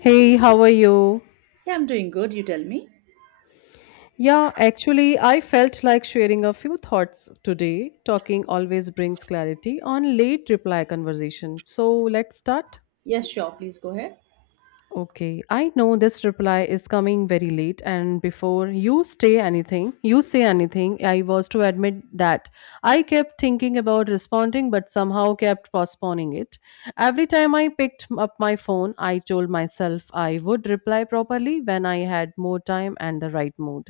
Hey, how are you? Yeah, I'm doing good, you tell me. Yeah, actually, I felt like sharing a few thoughts today. Talking always brings clarity on late reply conversation. So let's start. Yes, sure, please go ahead. Okay, I know this reply is coming very late, and before you say anything, I was to admit that I kept thinking about responding but somehow kept postponing it. Every time I picked up my phone, I told myself I would reply properly when I had more time and the right mood.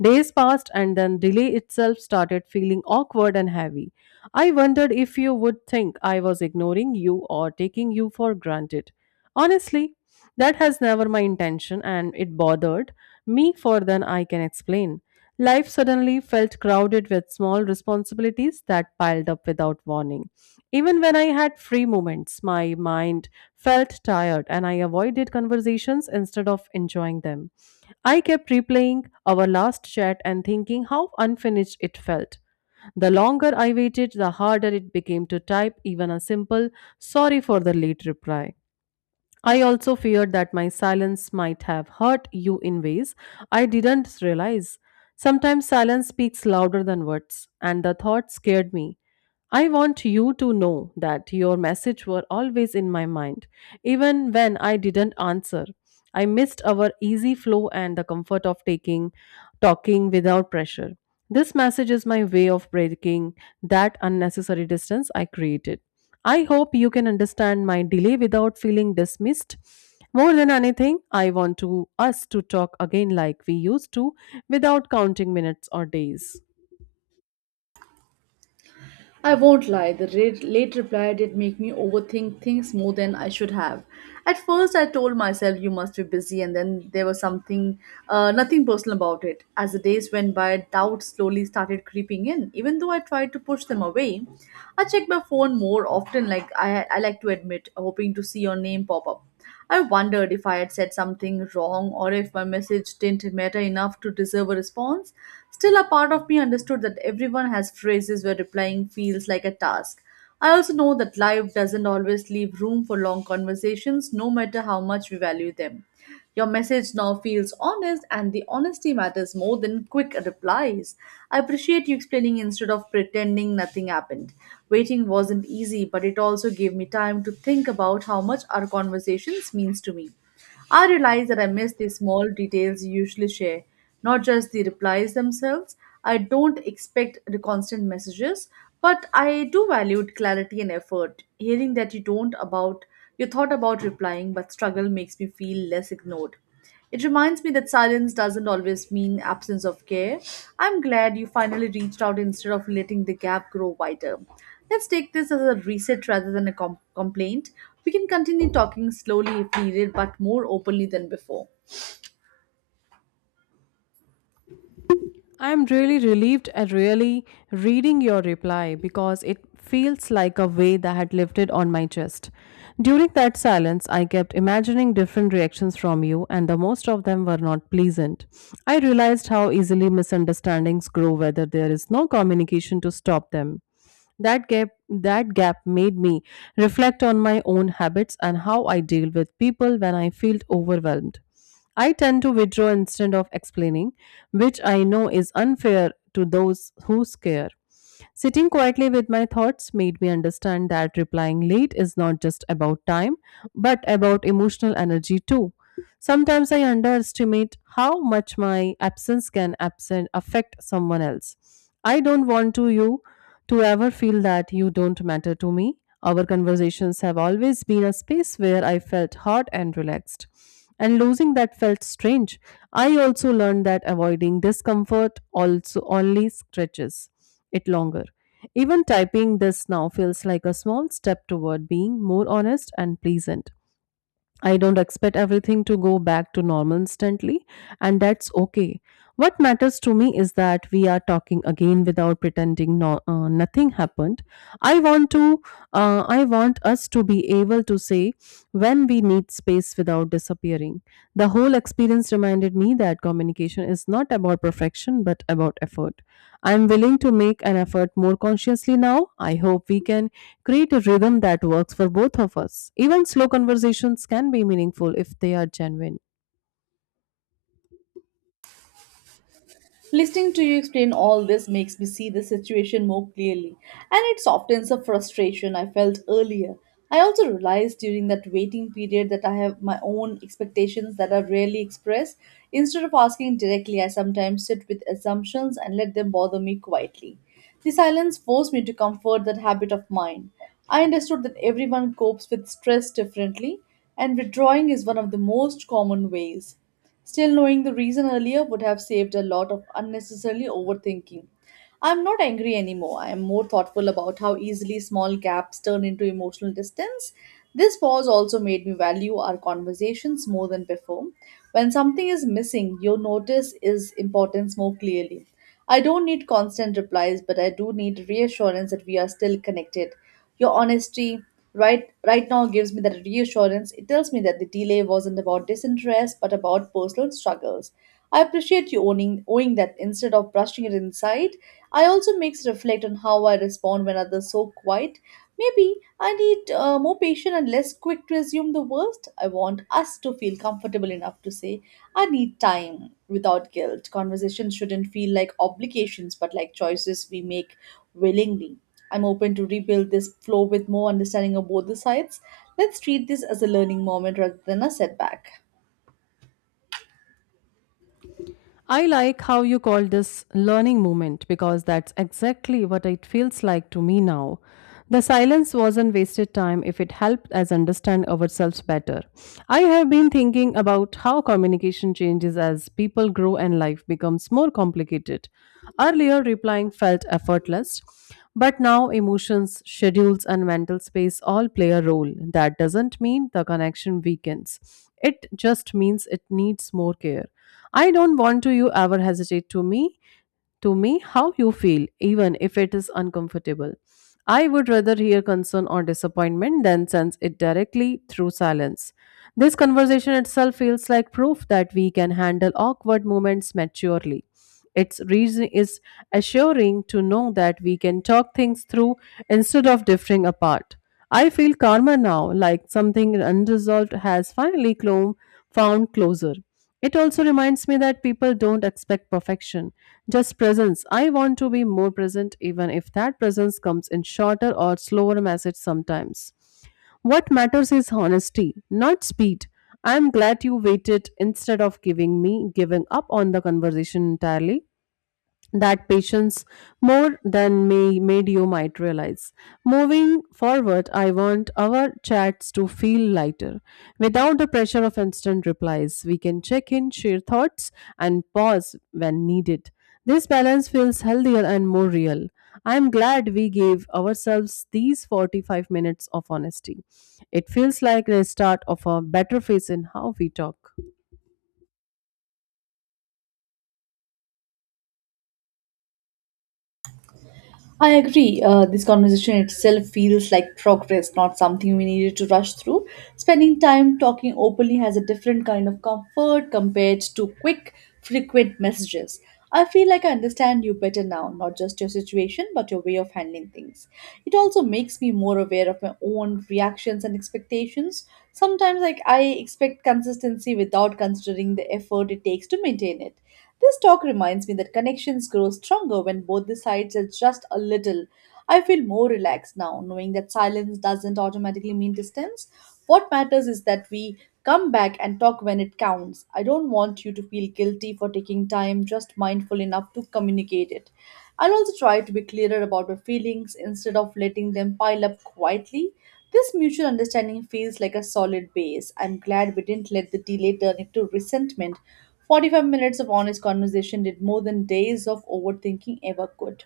Days passed, and then delay itself started feeling awkward and heavy. I wondered if you would think I was ignoring you or taking you for granted. Honestly, that has never my intention and it bothered me for than I can explain. Life suddenly felt crowded with small responsibilities that piled up without warning. Even when I had free moments, my mind felt tired and I avoided conversations instead of enjoying them. I kept replaying our last chat and thinking how unfinished it felt. The longer I waited, the harder it became to type even a simple sorry for the late reply. I also feared that my silence might have hurt you in ways I didn't realize. Sometimes silence speaks louder than words, and the thought scared me. I want you to know that your message were always in my mind, even when I didn't answer. I missed our easy flow and the comfort of taking talking without pressure. This message is my way of breaking that unnecessary distance I created. I hope you can understand my delay without feeling dismissed. More than anything, I want to us to talk again like we used to without counting minutes or days. I won't lie, the late reply did make me overthink things more than I should have. At first, I told myself you must be busy, and then there was something, nothing personal about it. As the days went by, doubts slowly started creeping in. Even though I tried to push them away, I checked my phone more often, like I like to admit, hoping to see your name pop up. I wondered if I had said something wrong or if my message didn't matter enough to deserve a response. Still, a part of me understood that everyone has phrases where replying feels like a task. I also know that life doesn't always leave room for long conversations, no matter how much we value them. Your message now feels honest, and the honesty matters more than quick replies. I appreciate you explaining instead of pretending nothing happened. Waiting wasn't easy, but it also gave me time to think about how much our conversations means to me. I realize that I miss the small details you usually share, not just the replies themselves. I don't expect the constant messages, but I do value clarity and effort. Hearing that you don't about you thought about replying but struggle makes me feel less ignored. It reminds me that silence doesn't always mean absence of care. I'm glad you finally reached out instead of letting the gap grow wider. Let's take this as a reset rather than a complaint. We can continue talking slowly if needed, but more openly than before. I'm really relieved at really reading your reply because it feels like a weight that had lifted on my chest. During that silence, I kept imagining different reactions from you, and the most of them were not pleasant. I realized how easily misunderstandings grow whether there is no communication to stop them. That gap made me reflect on my own habits and how I deal with people when I feel overwhelmed. I tend to withdraw instead of explaining, which I know is unfair to those who care. Sitting quietly with my thoughts made me understand that replying late is not just about time, but about emotional energy too. Sometimes I underestimate how much my absence can absent affect someone else. I don't want to you to ever feel that you don't matter to me. Our conversations have always been a space where I felt hot and relaxed. And losing that felt strange. I also learned that avoiding discomfort also only stretches it longer. Even typing this now feels like a small step toward being more honest and pleasant. I don't expect everything to go back to normal instantly, and that's okay. What matters to me is that we are talking again without pretending nothing happened. I want to, I want us to be able to say when we need space without disappearing. The whole experience reminded me that communication is not about perfection but about effort. I am willing to make an effort more consciously now. I hope we can create a rhythm that works for both of us. Even slow conversations can be meaningful if they are genuine. Listening to you explain all this makes me see the situation more clearly, and it softens the frustration I felt earlier. I also realized during that waiting period that I have my own expectations that are rarely expressed. Instead of asking directly, I sometimes sit with assumptions and let them bother me quietly. The silence forced me to comfort that habit of mine. I understood that everyone copes with stress differently, and withdrawing is one of the most common ways. Still, knowing the reason earlier would have saved a lot of unnecessarily overthinking. I'm not angry anymore. I am more thoughtful about how easily small gaps turn into emotional distance. This pause also made me value our conversations more than before. When something is missing, you notice its importance more clearly. I don't need constant replies, but I do need reassurance that we are still connected. Your honesty, right now gives me that reassurance. It tells me that the delay wasn't about disinterest but about personal struggles. I appreciate you owning owing that instead of brushing it inside. I also makes reflect on how I respond when others so quiet. Maybe I need more patient and less quick to assume the worst. I want us to feel comfortable enough to say I need time without guilt. Conversations shouldn't feel like obligations, but like choices we make willingly. I'm open to rebuild this flow with more understanding of both the sides. Let's treat this as a learning moment rather than a setback. I like how you call this learning moment because that's exactly what it feels like to me now. The silence wasn't wasted time if it helped us understand ourselves better. I have been thinking about how communication changes as people grow and life becomes more complicated. Earlier, replying felt effortless, but now emotions, schedules, and mental space all play a role. That doesn't mean the connection weakens, it just means it needs more care. I don't want to you ever hesitate to me how you feel, even if it is uncomfortable. I would rather hear concern or disappointment than sense it directly through silence. This conversation itself feels like proof that we can handle awkward moments maturely. Its reason is assuring to know that we can talk things through instead of drifting apart. I feel calmer now, like something unresolved has finally found closure. It also reminds me that people don't expect perfection, just presence. I want to be more present, even if that presence comes in shorter or slower message sometimes. What matters is honesty, not speed. I am glad you waited instead of giving up on the conversation entirely. That patience more than may made you might realize. Moving forward, I want our chats to feel lighter. Without the pressure of instant replies, we can check in, share thoughts, and pause when needed. This balance feels healthier and more real. I am glad we gave ourselves these 45 minutes of honesty. It feels like the start of a better phase in how we talk. I agree. This conversation itself feels like progress, not something we needed to rush through. Spending time talking openly has a different kind of comfort compared to quick, frequent messages. I feel like I understand you better now, not just your situation, but your way of handling things. It also makes me more aware of my own reactions and expectations. Sometimes, like, I expect consistency without considering the effort it takes to maintain it. This talk reminds me that connections grow stronger when both the sides adjust a little. I feel more relaxed now, knowing that silence doesn't automatically mean distance. What matters is that we come back and talk when it counts. I don't want you to feel guilty for taking time, just mindful enough to communicate it. I'll also try to be clearer about my feelings instead of letting them pile up quietly. This mutual understanding feels like a solid base. I'm glad we didn't let the delay turn into resentment. 45 minutes of honest conversation did more than days of overthinking ever could.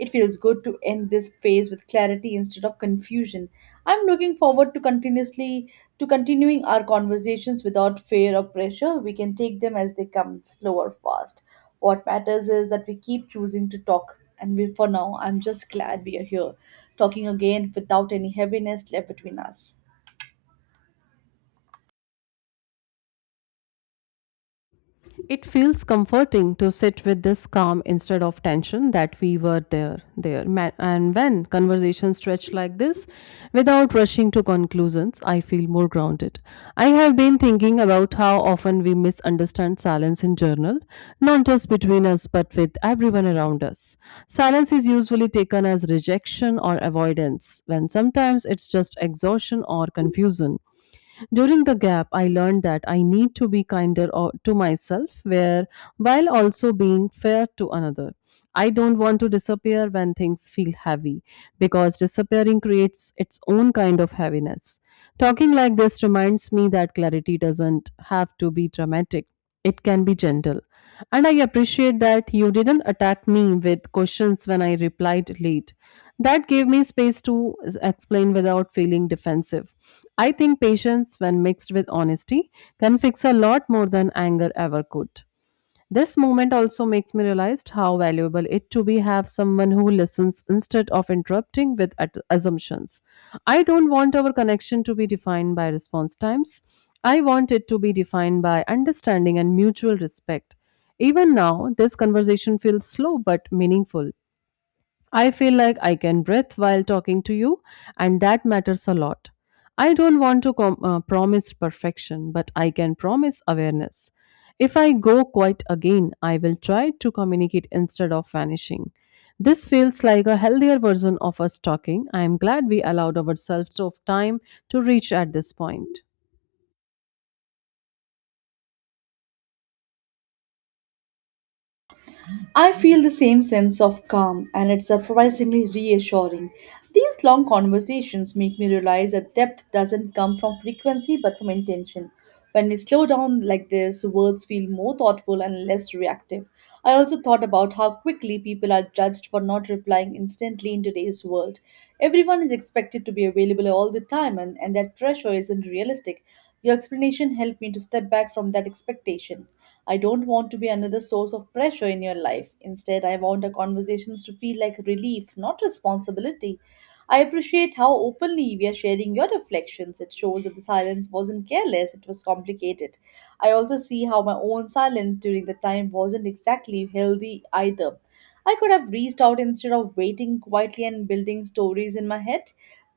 It feels good to end this phase with clarity instead of confusion. I'm looking forward to continuing our conversations without fear or pressure. We can take them as they come, slow or fast. What matters is that we keep choosing to talk. And we, for now, I'm just glad we are here, talking again without any heaviness left between us. It feels comforting to sit with this calm instead of tension that we were And when conversations stretch like this, without rushing to conclusions, I feel more grounded. I have been thinking about how often we misunderstand silence in journal, not just between us but with everyone around us. Silence is usually taken as rejection or avoidance, when sometimes it's just exhaustion or confusion. During the gap, I learned that I need to be kinder to myself, where while also being fair to another. I don't want to disappear when things feel heavy, because disappearing creates its own kind of heaviness. Talking like this reminds me that clarity doesn't have to be dramatic; it can be gentle. And I appreciate that you didn't attack me with questions when I replied late. That gave me space to explain without feeling defensive. I think patience, when mixed with honesty, can fix a lot more than anger ever could. This moment also makes me realize how valuable it to be have someone who listens instead of interrupting with assumptions. I don't want our connection to be defined by response times. I want it to be defined by understanding and mutual respect. Even now, this conversation feels slow but meaningful. I feel like I can breathe while talking to you, and that matters a lot. I don't want to promise perfection, but I can promise awareness. If I go quiet again, I will try to communicate instead of vanishing. This feels like a healthier version of us talking. I am glad we allowed ourselves of time to reach at this point. I feel the same sense of calm, and it's surprisingly reassuring. These long conversations make me realize that depth doesn't come from frequency but from intention. When we slow down like this, words feel more thoughtful and less reactive. I also thought about how quickly people are judged for not replying instantly in today's world. Everyone is expected to be available all the time, and that pressure isn't realistic. Your explanation helped me to step back from that expectation. I don't want to be another source of pressure in your life. Instead, I want our conversations to feel like relief, not responsibility. I appreciate how openly we are sharing your reflections. It shows that the silence wasn't careless, it was complicated. I also see how my own silence during the time wasn't exactly healthy either. I could have reached out instead of waiting quietly and building stories in my head.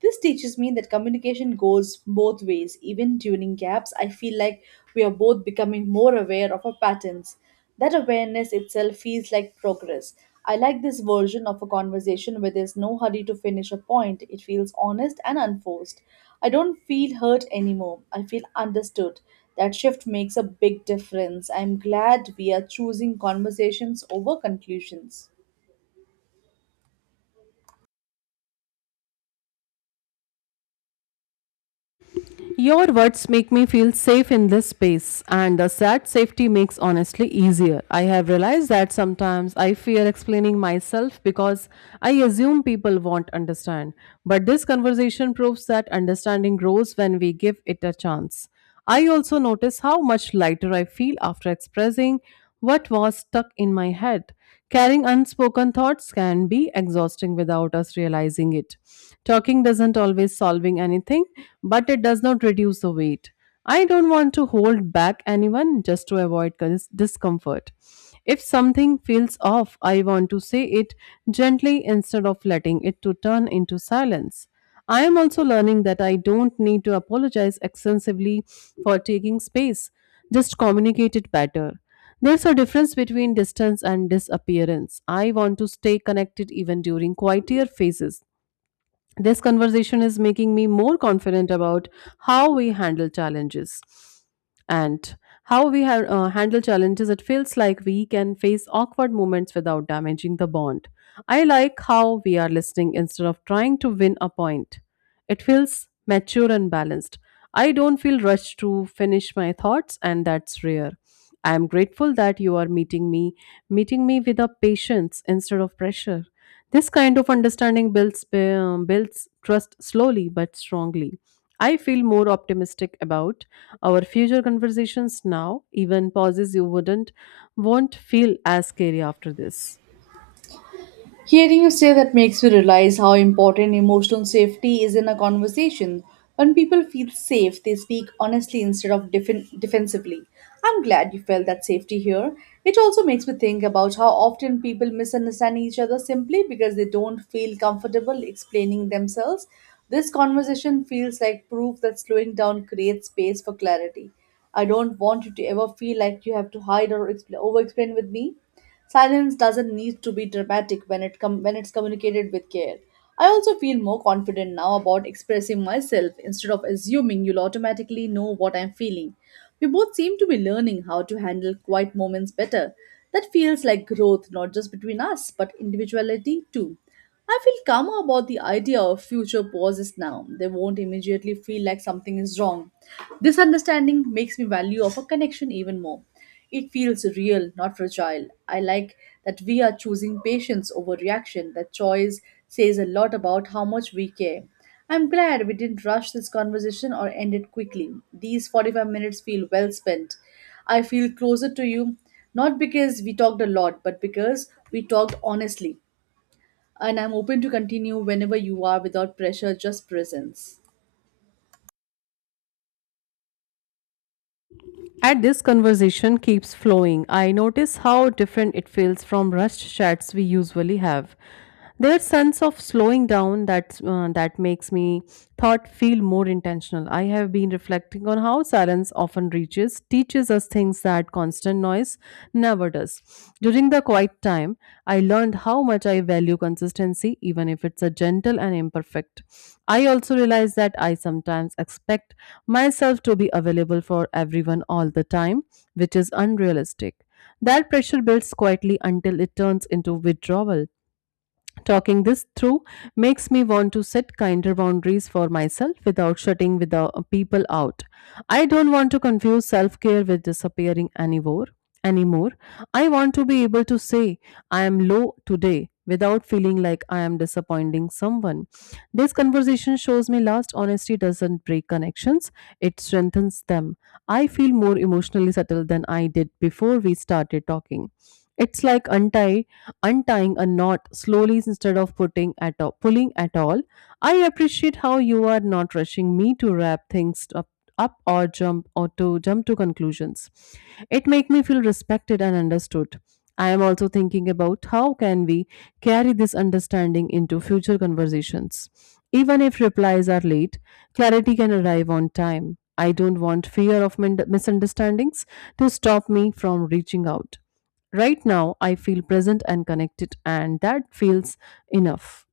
This teaches me that communication goes both ways. Even during gaps, I feel like we are both becoming more aware of our patterns. That awareness itself feels like progress. I like this version of a conversation where there's no hurry to finish a point. It feels honest and unforced. I don't feel hurt anymore. I feel understood. That shift makes a big difference. I'm glad we are choosing conversations over conclusions. Your words make me feel safe in this space, and the sad safety makes honestly easier. I have realized that sometimes I fear explaining myself because I assume people won't understand. But this conversation proves that understanding grows when we give it a chance. I also notice how much lighter I feel after expressing what was stuck in my head. Carrying unspoken thoughts can be exhausting without us realizing it. Talking doesn't always solving anything, but it does not reduce the weight. I don't want to hold back anyone just to avoid discomfort. If something feels off, I want to say it gently instead of letting it to turn into silence. I am also learning that I don't need to apologize extensively for taking space. Just communicate it better. There's a difference between distance and disappearance. I want to stay connected even during quieter phases. This conversation is making me more confident about how we handle challenges and handle challenges. It feels like we can face awkward moments without damaging the bond. I like how we are listening instead of trying to win a point. It feels mature and balanced. I don't feel rushed to finish my thoughts, and that's rare. I am grateful that you are meeting me with a patience instead of pressure. This kind of understanding builds trust slowly but strongly. I feel more optimistic about our future conversations now. Even pauses you wouldn't won't feel as scary after this. Hearing you say that makes me realize how important emotional safety is in a conversation. When people feel safe, they speak honestly instead of defensively. I'm glad you felt that safety here. It also makes me think about how often people misunderstand each other simply because they don't feel comfortable explaining themselves. This conversation feels like proof that slowing down creates space for clarity. I don't want you to ever feel like you have to hide or over explain with me. Silence doesn't need to be dramatic when it's communicated with care. I also feel more confident now about expressing myself instead of assuming you'll automatically know what I'm feeling. We both seem to be learning how to handle quiet moments better. That feels like growth, not just between us, but individuality too. I feel calmer about the idea of future pauses now. They won't immediately feel like something is wrong. This understanding makes me value of a connection even more. It feels real, not fragile. I like that we are choosing patience over reaction. That choice says a lot about how much we care. I'm glad we didn't rush this conversation or end it quickly. These 45 minutes feel well spent. I feel closer to you, not because we talked a lot, but because we talked honestly and I'm open to continue whenever you are without pressure, just presence. At this conversation keeps flowing, I notice how different it feels from rushed chats we usually have. Their sense of slowing down that makes me thought feel more intentional. I have been reflecting on how silence often reaches teaches us things that constant noise never does. During the quiet time, I learned how much I value consistency, even if it's a gentle and imperfect. I also realized that I sometimes expect myself to be available for everyone all the time, which is unrealistic. That pressure builds quietly until it turns into withdrawal. Talking this through makes me want to set kinder boundaries for myself without shutting without people out. I don't want to confuse self-care with disappearing anymore. Anymore, I want to be able to say I am low today without feeling like I am disappointing someone. This conversation shows me last honesty doesn't break connections, it strengthens them. I feel more emotionally settled than I did before we started talking. It's like untie untying a knot slowly instead of putting at all, pulling at all. I appreciate how you are not rushing me to wrap things up or jump or to jump to conclusions. It make me feel respected and understood. I am also thinking about how can we carry this understanding into future conversations. Even if replies are late, clarity can arrive on time. I don't want fear of misunderstandings to stop me from reaching out. Right now, I feel present and connected, and that feels enough.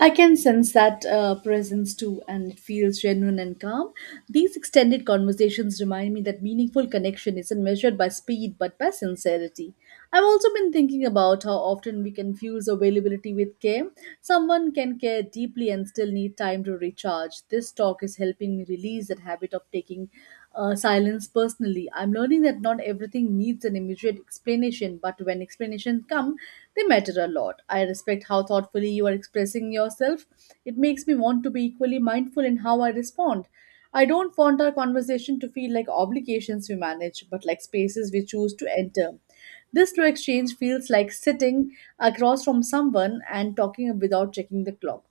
I can sense that presence too, and it feels genuine and calm. These extended conversations remind me that meaningful connection isn't measured by speed but by sincerity. I've also been thinking about how often we confuse availability with care. Someone can care deeply and still need time to recharge. This talk is helping me release that habit of taking silence personally. I'm learning that not everything needs an immediate explanation, but when explanations come, they matter a lot. I respect how thoughtfully you are expressing yourself. It makes me want to be equally mindful in how I respond. I don't want our conversation to feel like obligations we manage, but like spaces we choose to enter. This slow exchange feels like sitting across from someone and talking without checking the clock.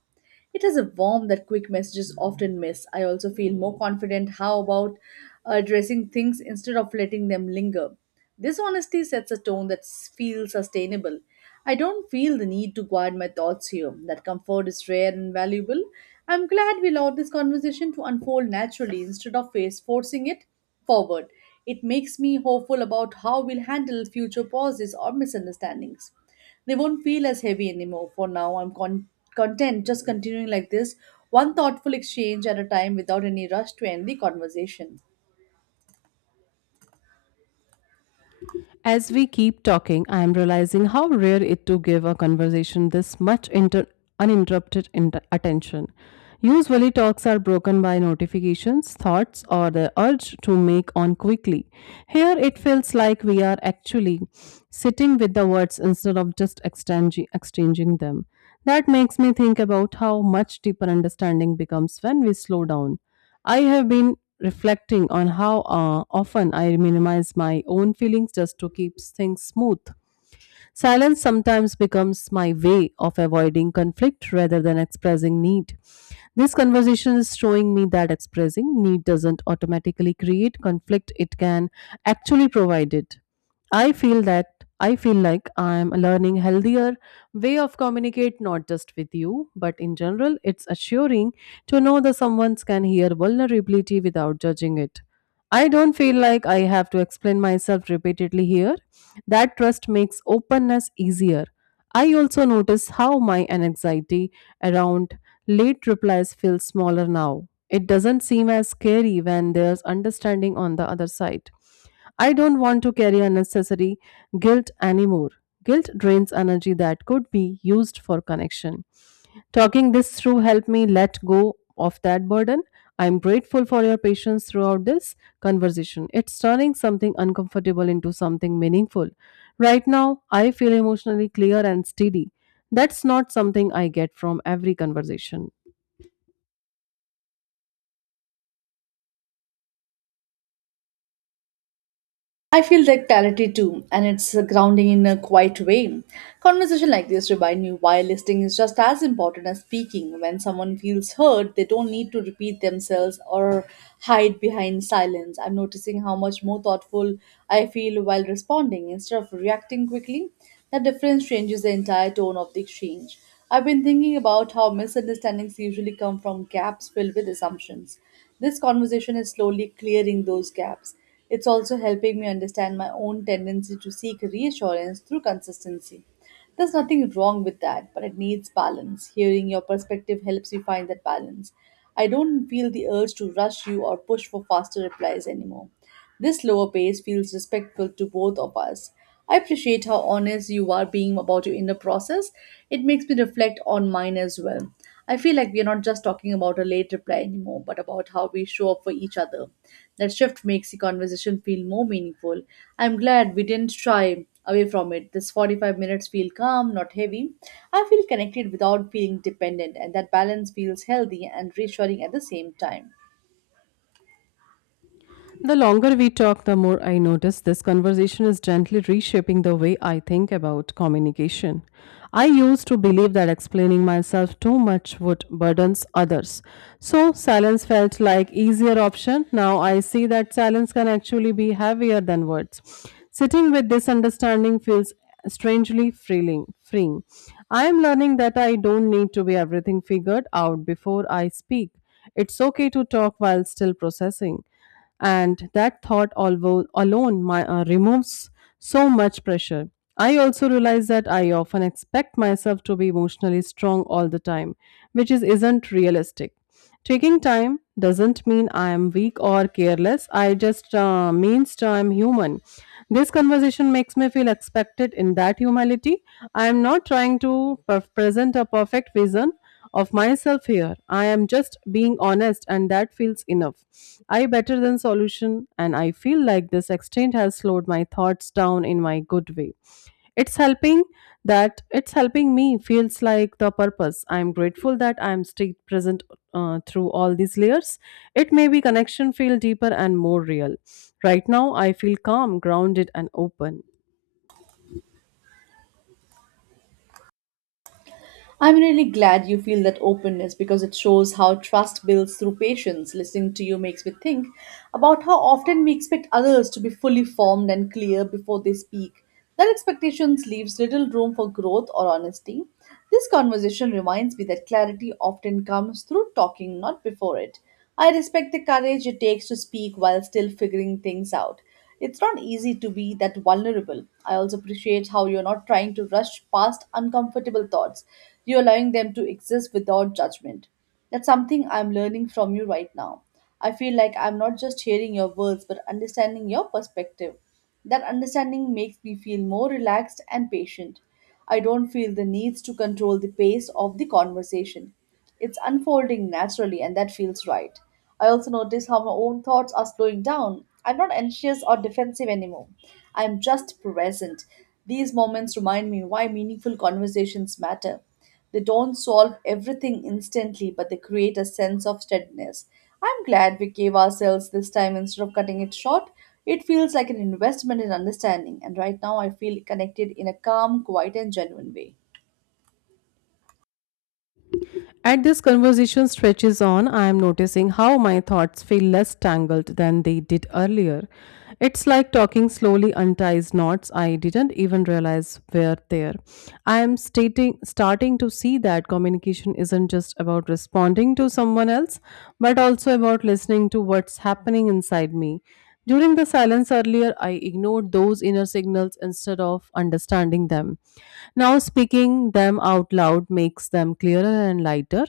It has a warmth that quick messages often miss. I also feel more confident how about addressing things instead of letting them linger. This honesty sets a tone that feels sustainable. I don't feel the need to guard my thoughts here. That comfort is rare and valuable. I'm glad we allowed this conversation to unfold naturally instead of face forcing it forward. It makes me hopeful about how we'll handle future pauses or misunderstandings. They won't feel as heavy anymore. For now, I'm content just continuing like this, one thoughtful exchange at a time without any rush to end the conversation. As we keep talking, I am realizing how rare it to give a conversation this much uninterrupted attention. Usually, talks are broken by notifications, thoughts, or the urge to make on quickly. Here, it feels like we are actually sitting with the words instead of just exchanging them. That makes me think about how much deeper understanding becomes when we slow down. I have been reflecting on how often I minimize my own feelings just to keep things smooth. Silence sometimes becomes my way of avoiding conflict rather than expressing need. This conversation is showing me that expressing need doesn't automatically create conflict, it can actually provide it. I feel that I feel like I am learning healthier way of communicate not just with you but in general, it's assuring to know that someone can hear vulnerability without judging it. I don't feel like I have to explain myself repeatedly here, that trust makes openness easier. I also notice how my anxiety around late replies feels smaller now. It doesn't seem as scary when there's understanding on the other side. I don't want to carry unnecessary guilt anymore. Guilt drains energy that could be used for connection. Talking this through helped me let go of that burden. I am grateful for your patience throughout this conversation. It's turning something uncomfortable into something meaningful. Right now, I feel emotionally clear and steady. That's not something I get from every conversation. I feel that clarity too, and it's grounding in a quiet way. Conversation like this remind me why listening is just as important as speaking. When someone feels heard, they don't need to repeat themselves or hide behind silence. I'm noticing how much more thoughtful I feel while responding instead of reacting quickly. That difference changes the entire tone of the exchange. I've been thinking about how misunderstandings usually come from gaps filled with assumptions. This conversation is slowly clearing those gaps. It's also helping me understand my own tendency to seek reassurance through consistency. There's nothing wrong with that, but it needs balance. Hearing your perspective helps me find that balance. I don't feel the urge to rush you or push for faster replies anymore. This lower pace feels respectful to both of us. I appreciate how honest you are being about your inner process. It makes me reflect on mine as well. I feel like we are not just talking about a late reply anymore, but about how we show up for each other. That shift makes the conversation feel more meaningful. I'm glad we didn't shy away from it. This 45 minutes feel calm, not heavy. I feel connected without feeling dependent, and that balance feels healthy and reassuring at the same time. The longer we talk, the more I notice this conversation is gently reshaping the way I think about communication. I used to believe that explaining myself too much would burden others. So silence felt like easier option. Now I see that silence can actually be heavier than words. Sitting with this understanding feels strangely freeing. I am learning that I don't need to be everything figured out before I speak. It's okay to talk while still processing, and that thought alone removes so much pressure. I also realize that I often expect myself to be emotionally strong all the time, which is isn't realistic. Taking time doesn't mean I am weak or careless. I just means I'm human. This conversation makes me feel expected in that humility. I am not trying to present a perfect vision of myself here. I am just being honest, and that feels enough. I better than solution, and I feel like this exchange has slowed my thoughts down in my good way. It's helping it's helping me feels like the purpose. I'm grateful that I'm still present through all these layers. It may be connection feel deeper and more real. Right now, I feel calm, grounded, and open. I'm really glad you feel that openness because it shows how trust builds through patience. Listening to you makes me think about how often we expect others to be fully formed and clear before they speak. That expectations leaves little room for growth or honesty. This conversation reminds me that clarity often comes through talking, not before it. I respect the courage it takes to speak while still figuring things out. It's not easy to be that vulnerable. I also appreciate how you're not trying to rush past uncomfortable thoughts. You're allowing them to exist without judgment. That's something I'm learning from you right now. I feel like I'm not just hearing your words but understanding your perspective. That understanding makes me feel more relaxed and patient. I don't feel the needs to control the pace of the conversation. It's unfolding naturally, and that feels right. I also notice how my own thoughts are slowing down. I'm not anxious or defensive anymore. I'm just present. These moments remind me why meaningful conversations matter. They don't solve everything instantly, but they create a sense of steadiness. I'm glad we gave ourselves this time instead of cutting it short. It feels like an investment in understanding, and right now I feel connected in a calm, quiet, and genuine way. As this conversation stretches on, I am noticing how my thoughts feel less tangled than they did earlier. It's like talking slowly unties knots I didn't even realize were there. I am starting to see that communication isn't just about responding to someone else, but also about listening to what's happening inside me. During the silence earlier, I ignored those inner signals instead of understanding them. Now, speaking them out loud makes them clearer and lighter.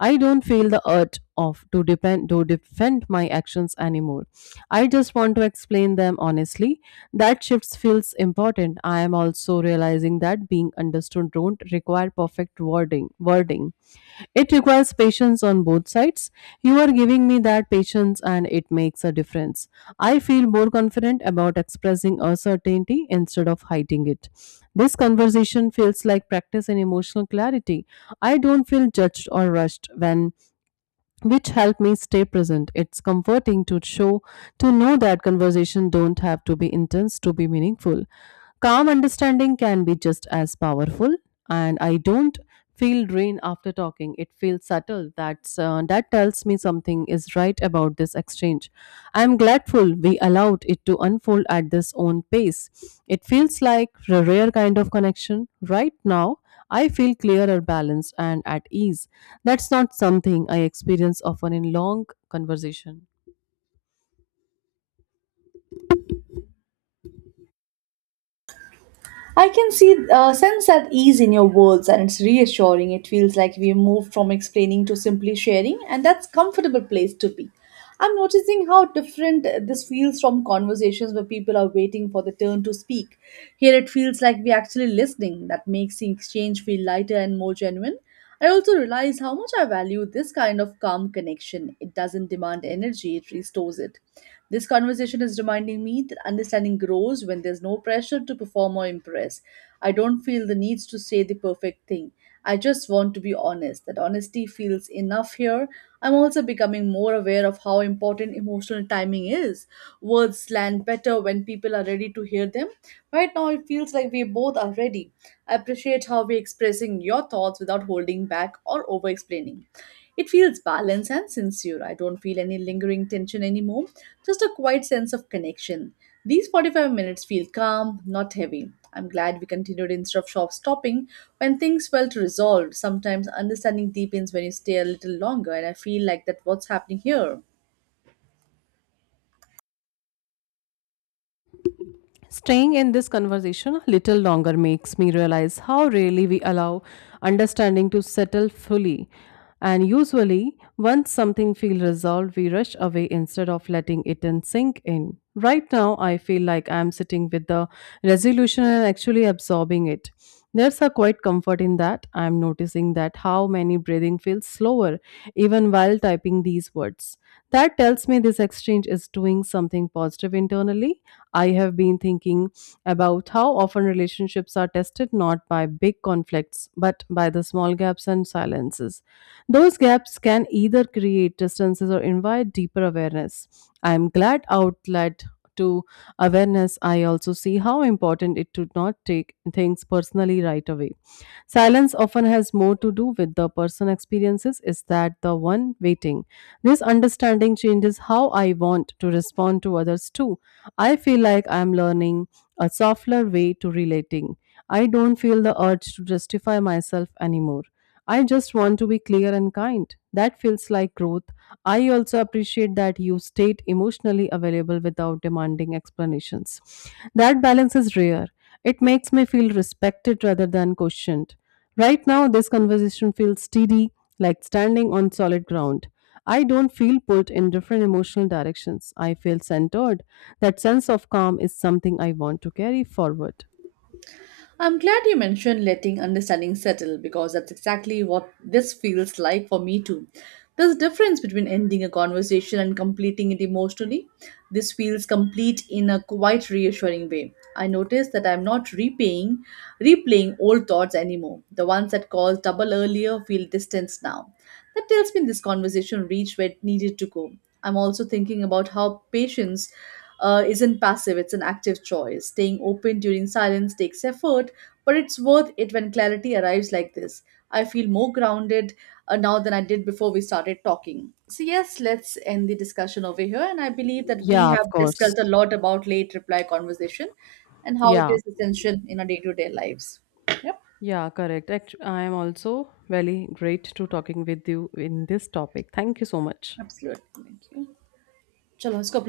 I don't feel the urge of to depend to defend my actions anymore. I just want to explain them honestly. That shift feels important. I am also realizing that being understood don't require perfect wording. It requires patience on both sides. You are giving me that patience and it makes a difference. I feel more confident about expressing uncertainty instead of hiding it. This conversation feels like practice in emotional clarity. I don't feel judged or rushed, when which help me stay present. It's comforting to know that conversation don't have to be intense to be meaningful. Calm understanding can be just as powerful, and I don't feel drained after talking. It feels subtle. That tells me something is right about this exchange. I'm grateful we allowed it to unfold at this own pace. It feels like a rare kind of connection right now. I feel clearer, balanced, and at ease. That's not something I experience often in long conversation. I can see, sense that ease in your words, and it's reassuring. It feels like we moved from explaining to simply sharing, and that's comfortable place to be. I'm noticing how different this feels from conversations where people are waiting for the turn to speak. Here, it feels like we're actually listening. That makes the exchange feel lighter and more genuine. I also realize how much I value this kind of calm connection. It doesn't demand energy, it restores it. This conversation is reminding me that understanding grows when there's no pressure to perform or impress. I don't feel the need to say the perfect thing. I just want to be honest. That honesty feels enough here. I'm also becoming more aware of how important emotional timing is. Words land better when people are ready to hear them. Right now, it feels like we both are ready. I appreciate how we're expressing your thoughts without holding back or over explaining. It feels balanced and sincere. I don't feel any lingering tension anymore, just a quiet sense of connection. These 45 minutes feel calm, not heavy. I'm glad we continued instead of shop stopping when things felt resolved. Sometimes understanding deepens when you stay a little longer, and I feel like that what's happening here. Staying in this conversation a little longer makes me realize how rarely we allow understanding to settle fully. And usually, once something feels resolved, we rush away instead of letting it in sink in. Right now, I feel like I am sitting with the resolution and actually absorbing it. There's a quite comfort in that. I'm noticing that how many breathing feels slower even while typing these words. That tells me this exchange is doing something positive internally. I have been thinking about how often relationships are tested not by big conflicts but by the small gaps and silences. Those gaps can either create distances or invite deeper awareness. I am glad outlet to awareness. I also see how important it to not take things personally right away. Silence often has more to do with the person experiences is that the one waiting. This understanding changes how I want to respond to others too. I feel like I'm learning a softer way to relating. I don't feel the urge to justify myself anymore. I just want to be clear and kind. That feels like growth. I also appreciate that you stayed emotionally available without demanding explanations. That balance is rare. It makes me feel respected rather than questioned. Right now, this conversation feels steady, like standing on solid ground. I don't feel pulled in different emotional directions. I feel centered. That sense of calm is something I want to carry forward. I'm glad you mentioned letting understanding settle because that's exactly what this feels like for me too. There's a difference between ending a conversation and completing it emotionally. This feels complete in a quite reassuring way. I notice that I'm not replaying old thoughts anymore. The ones that caused trouble earlier feel distant now. That tells me this conversation reached where it needed to go. I'm also thinking about how patience isn't passive, it's an active choice. Staying open during silence takes effort, but it's worth it when clarity arrives like this. I feel more grounded now than I did before we started talking. So, yes, let's end the discussion over here. And I believe that we Yeah, have of course. discussed a lot about late reply conversation and how it Yeah. is essential in our day to day lives. Yep, Yeah, correct. I am also very great to talking with you in this topic. Thank you so much. absolutely. Thank you. Chalo, isko